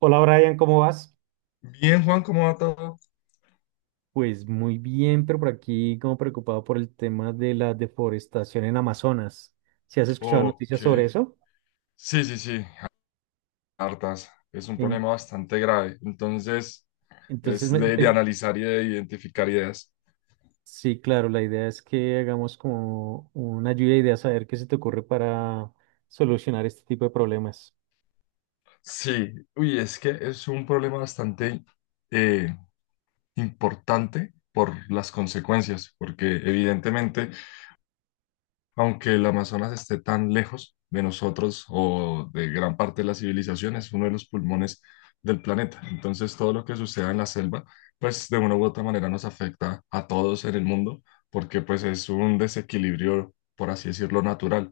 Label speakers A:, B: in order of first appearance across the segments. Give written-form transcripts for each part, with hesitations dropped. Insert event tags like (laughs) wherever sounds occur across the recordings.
A: Hola Brian, ¿cómo vas?
B: Bien, Juan, ¿cómo va todo?
A: Pues muy bien, pero por aquí como preocupado por el tema de la deforestación en Amazonas. ¿Si has escuchado
B: Ok.
A: noticias sobre eso?
B: Sí, sí, sí, hartas. Es un
A: En-
B: problema bastante grave. Entonces,
A: entonces,
B: es
A: me-
B: de
A: te-
B: analizar y de identificar ideas.
A: sí, claro, la idea es que hagamos como una lluvia de ideas a ver qué se te ocurre para solucionar este tipo de problemas.
B: Sí, uy, es que es un problema bastante eh, importante por las consecuencias, porque evidentemente aunque el Amazonas esté tan lejos de nosotros o de gran parte de la civilización, es uno de los pulmones del planeta. Entonces, todo lo que suceda en la selva, pues de una u otra manera nos afecta a todos en el mundo, porque pues es un desequilibrio, por así decirlo, natural.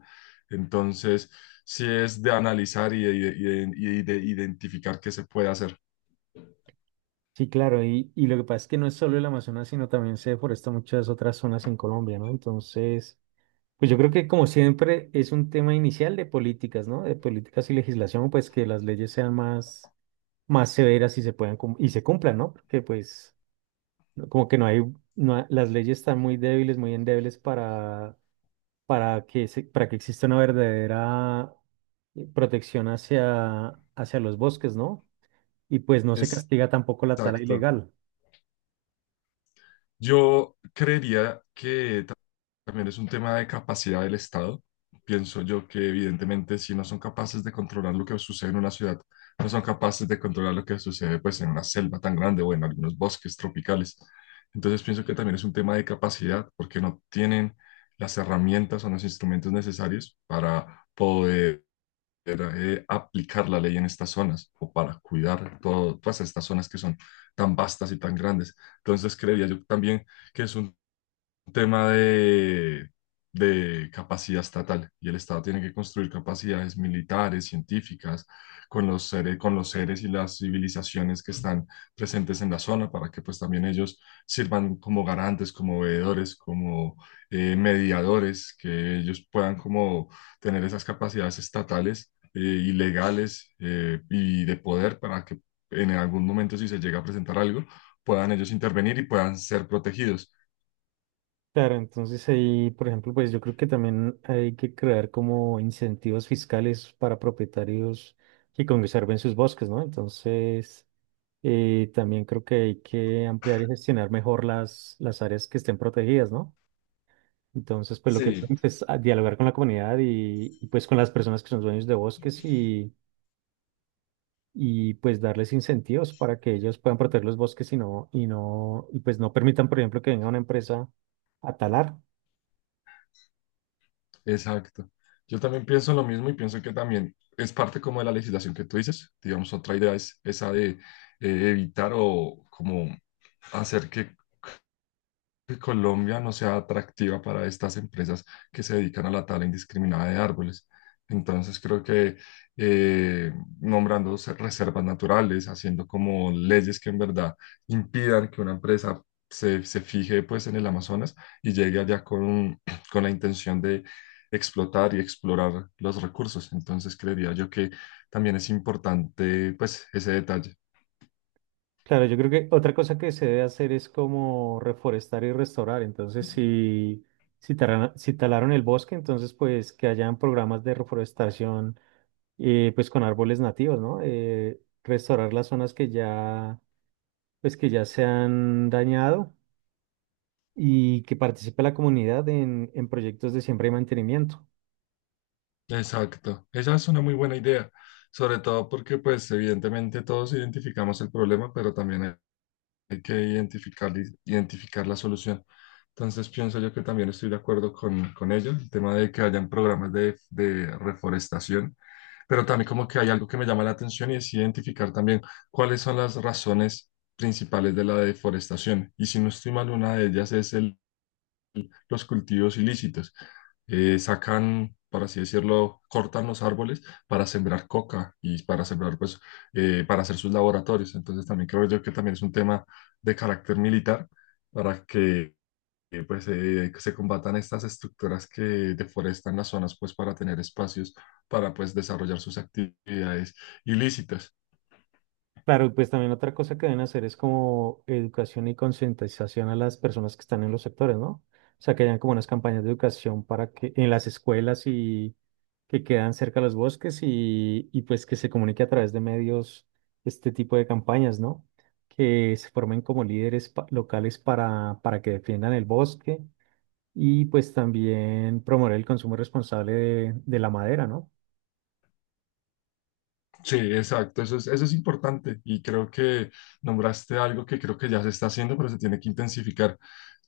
B: Entonces, sí es de analizar y de identificar qué se puede hacer.
A: Sí, claro, y lo que pasa es que no es solo el Amazonas, sino también se deforesta muchas otras zonas en Colombia, ¿no? Entonces, pues yo creo que como siempre es un tema inicial de políticas, ¿no? De políticas y legislación, pues que las leyes sean más, más severas y y se cumplan, ¿no? Porque pues como que no hay, no ha- las leyes están muy débiles, muy endebles para, para que exista una verdadera protección hacia, hacia los bosques, ¿no? Y pues no se
B: Exacto.
A: castiga tampoco la tala ilegal.
B: Yo creería que también es un tema de capacidad del Estado. Pienso yo que evidentemente si no son capaces de controlar lo que sucede en una ciudad, no son capaces de controlar lo que sucede pues en una selva tan grande o en algunos bosques tropicales. Entonces pienso que también es un tema de capacidad porque no tienen las herramientas o los instrumentos necesarios para poder aplicar la ley en estas zonas o para cuidar todas estas zonas que son tan vastas y tan grandes. Entonces creería yo también que es un tema de capacidad estatal y el Estado tiene que construir capacidades militares, científicas, con los seres y las civilizaciones que están presentes en la zona para que pues también ellos sirvan como garantes, como veedores, como mediadores, que ellos puedan como tener esas capacidades estatales y legales y de poder para que en algún momento si se llega a presentar algo, puedan ellos intervenir y puedan ser protegidos.
A: Claro, entonces ahí, por ejemplo, pues yo creo que también hay que crear como incentivos fiscales para propietarios que conserven sus bosques, ¿no? Entonces, también creo que hay que ampliar y gestionar mejor las áreas que estén protegidas, ¿no? Entonces, pues lo que
B: Sí,
A: podemos es dialogar con la comunidad pues con las personas que son dueños de bosques y pues darles incentivos para que ellos puedan proteger los bosques y pues no permitan, por ejemplo, que venga una empresa a talar.
B: exacto. Yo también pienso lo mismo y pienso que también es parte como de la legislación que tú dices. Digamos, otra idea es esa de evitar o como hacer que Colombia no sea atractiva para estas empresas que se dedican a la tala indiscriminada de árboles. Entonces creo que eh, nombrando reservas naturales, haciendo como leyes que en verdad impidan que una empresa se fije pues en el Amazonas y llegue allá con, (clears throat) con la intención de explotar y explorar los recursos. Entonces creería yo que también es importante pues ese detalle.
A: Claro, yo creo que otra cosa que se debe hacer es como reforestar y restaurar. Entonces, si talaron el bosque, entonces pues que hayan programas de reforestación pues con árboles nativos, ¿no? Restaurar las zonas que ya pues que ya se han dañado y que participe la comunidad en proyectos de siembra y mantenimiento.
B: Exacto, esa es una muy buena idea, sobre todo porque pues evidentemente todos identificamos el problema, pero también hay que identificar la solución. Entonces pienso yo que también estoy de acuerdo con ello, el tema de que hayan programas de reforestación, pero también como que hay algo que me llama la atención y es identificar también cuáles son las razones principales de la deforestación. Y si no estoy mal, una de ellas es el los cultivos ilícitos. Sacan, por así decirlo, cortan los árboles para sembrar coca y para sembrar, pues, para hacer sus laboratorios. Entonces también creo yo que también es un tema de carácter militar para que, que se combatan estas estructuras que deforestan las zonas, pues, para tener espacios para, pues, desarrollar sus actividades ilícitas.
A: Claro, y pues también otra cosa que deben hacer es como educación y concientización a las personas que están en los sectores, ¿no? O sea, que hayan como unas campañas de educación para que en las escuelas y que quedan cerca de los bosques y pues que se comunique a través de medios este tipo de campañas, ¿no? Que se formen como locales para que defiendan el bosque y pues también promover el consumo responsable de la madera, ¿no?
B: Sí, exacto, eso es importante y creo que nombraste algo que creo que ya se está haciendo, pero se tiene que intensificar.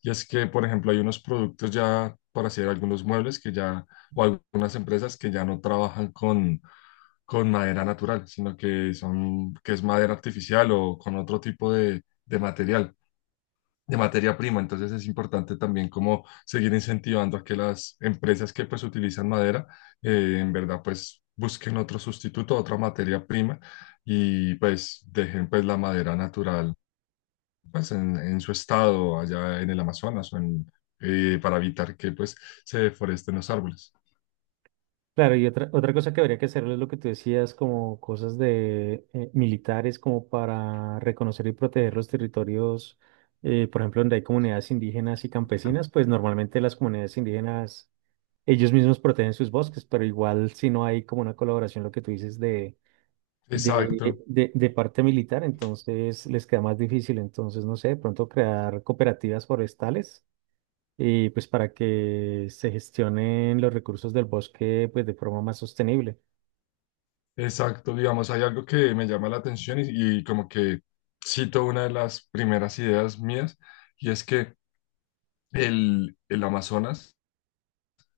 B: Y es que, por ejemplo, hay unos productos ya para hacer algunos muebles que ya, o algunas empresas que ya no trabajan con madera natural, sino que son, que es madera artificial o con otro tipo de material de materia prima. Entonces es importante también como seguir incentivando a que las empresas que pues utilizan madera, en verdad pues busquen otro sustituto, otra materia prima y pues dejen pues la madera natural pues en su estado allá en el Amazonas o en, para evitar que pues se deforesten los árboles.
A: Claro, y otra, otra cosa que habría que hacer es lo que tú decías, como cosas de militares, como para reconocer y proteger los territorios, por ejemplo, donde hay comunidades indígenas y campesinas, pues normalmente las comunidades indígenas, ellos mismos protegen sus bosques, pero igual si no hay como una colaboración, lo que tú dices
B: Exacto,
A: de parte militar, entonces les queda más difícil. Entonces, no sé, de pronto crear cooperativas forestales y pues para que se gestionen los recursos del bosque pues de forma más sostenible.
B: exacto. Digamos, hay algo que me llama la atención y como que cito una de las primeras ideas mías y es que el Amazonas,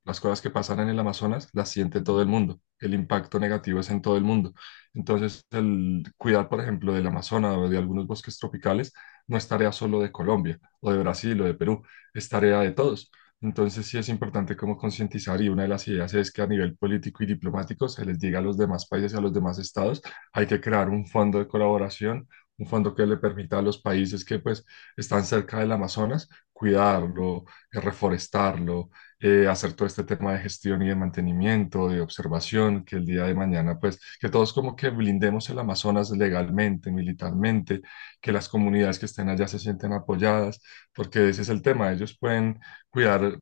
B: las cosas que pasan en el Amazonas las siente todo el mundo. El impacto negativo es en todo el mundo. Entonces, el cuidar, por ejemplo, del Amazonas o de algunos bosques tropicales no es tarea solo de Colombia o de Brasil o de Perú, es tarea de todos. Entonces, sí es importante como concientizar y una de las ideas es que a nivel político y diplomático se les diga a los demás países y a los demás estados, hay que crear un fondo de colaboración, un fondo que le permita a los países que pues están cerca del Amazonas cuidarlo, reforestarlo, hacer todo este tema de gestión y de mantenimiento, de observación, que el día de mañana, pues, que todos como que blindemos el Amazonas legalmente, militarmente, que las comunidades que estén allá se sienten apoyadas, porque ese es el tema, ellos pueden cuidar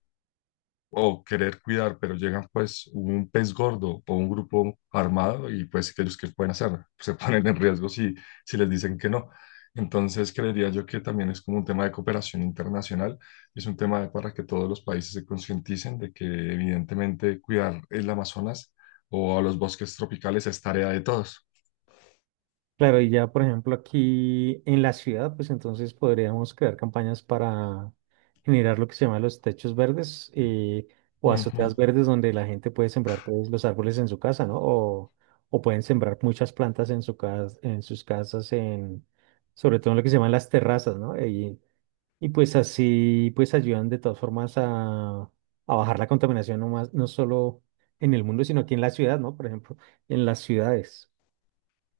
B: o querer cuidar, pero llegan pues un pez gordo o un grupo armado y pues ellos que pueden hacer, (laughs) se ponen en riesgo si, si les dicen que no. Entonces creería yo que también es como un tema de cooperación internacional, es un tema de para que todos los países se concienticen de que evidentemente cuidar el Amazonas o a los bosques tropicales es tarea de todos.
A: Claro, y ya por ejemplo aquí en la ciudad, pues entonces podríamos crear campañas para generar lo que se llama los techos verdes o azoteas verdes donde la gente puede sembrar pues, los árboles en su casa, ¿no? O pueden sembrar muchas plantas en en sus casas, en, sobre todo en lo que se llaman las terrazas, ¿no? Y pues así pues ayudan de todas formas a bajar la contaminación no más, no solo en el mundo, sino aquí en la ciudad, ¿no? Por ejemplo, en las ciudades.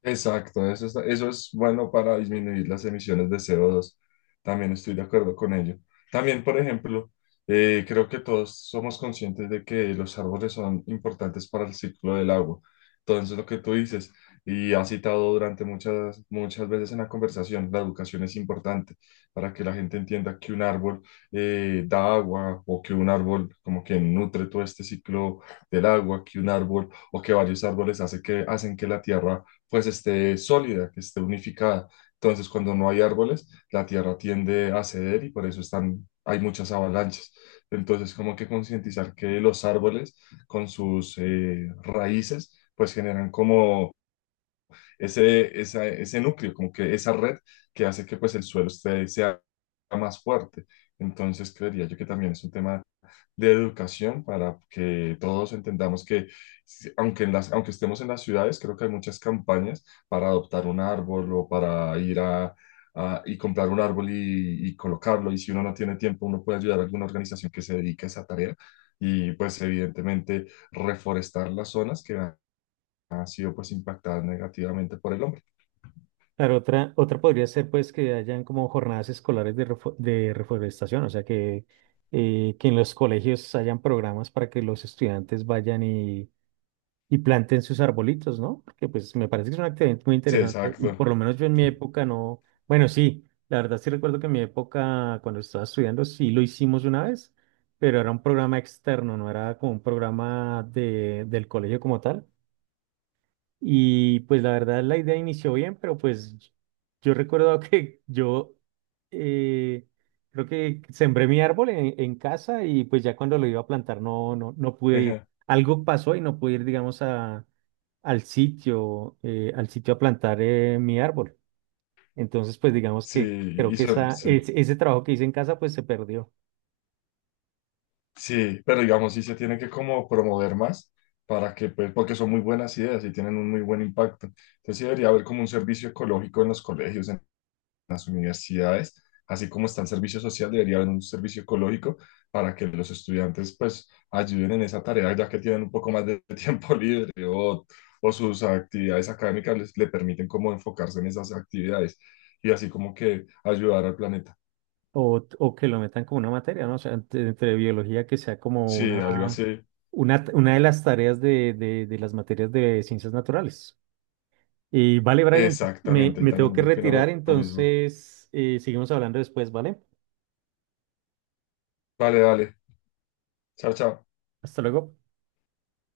B: Exacto, eso es bueno para disminuir las emisiones de CO2. También estoy de acuerdo con ello. También, por ejemplo, creo que todos somos conscientes de que los árboles son importantes para el ciclo del agua. Entonces, lo que tú dices, y has citado durante muchas veces en la conversación, la educación es importante para que la gente entienda que un árbol da agua o que un árbol como que nutre todo este ciclo del agua, que un árbol o que varios árboles hacen que la tierra pues esté sólida, que esté unificada. Entonces, cuando no hay árboles, la tierra tiende a ceder y por eso hay muchas avalanchas. Entonces, como que concientizar que los árboles con sus raíces, pues generan como ese núcleo, como que esa red que hace que pues el suelo sea más fuerte. Entonces, creería yo que también es un tema de educación para que todos entendamos que, aunque, aunque estemos en las ciudades, creo que hay muchas campañas para adoptar un árbol o para ir y comprar un árbol y colocarlo. Y si uno no tiene tiempo, uno puede ayudar a alguna organización que se dedique a esa tarea. Y pues evidentemente reforestar las zonas que han sido pues impactadas negativamente por el hombre.
A: Claro, otra, otra podría ser pues que hayan como jornadas escolares de, de reforestación, o sea que en los colegios hayan programas para que los estudiantes vayan y planten sus arbolitos, ¿no? Porque pues me parece que es una actividad muy
B: Sí,
A: interesante y
B: exacto.
A: por lo menos yo en mi época no, bueno, sí, la verdad sí recuerdo que en mi época cuando estaba estudiando sí lo hicimos una vez, pero era un programa externo, no era como un programa de, del colegio como tal. Y pues la verdad la idea inició bien, pero pues yo recuerdo (laughs) que yo eh, creo que sembré mi árbol en casa y pues ya cuando lo iba a plantar no pude ir.
B: Ejá.
A: Algo pasó y no pude ir, digamos, a, al sitio a plantar mi árbol. Entonces, pues digamos
B: Sí,
A: que creo que
B: sí.
A: ese trabajo que hice en casa pues se perdió.
B: Sí, pero digamos, sí se tiene que como promover más para que, pues, porque son muy buenas ideas y tienen un muy buen impacto. Entonces sí debería haber como un servicio ecológico en los colegios, en las universidades, así como está el servicio social, debería haber un servicio ecológico para que los estudiantes, pues, ayuden en esa tarea, ya que tienen un poco más de (laughs) tiempo libre o sus actividades académicas le permiten como enfocarse en esas actividades y así como que ayudar al planeta.
A: O que lo metan como una materia, ¿no? O sea, entre biología que sea como
B: Sí,
A: una...
B: algo así.
A: Una de las tareas de las materias de ciencias naturales. Y vale, Brian,
B: Exactamente, él
A: me tengo
B: también
A: que
B: opina
A: retirar,
B: lo mismo.
A: entonces seguimos hablando después, ¿vale?
B: Vale, vale. Chao, chao.
A: Hasta luego.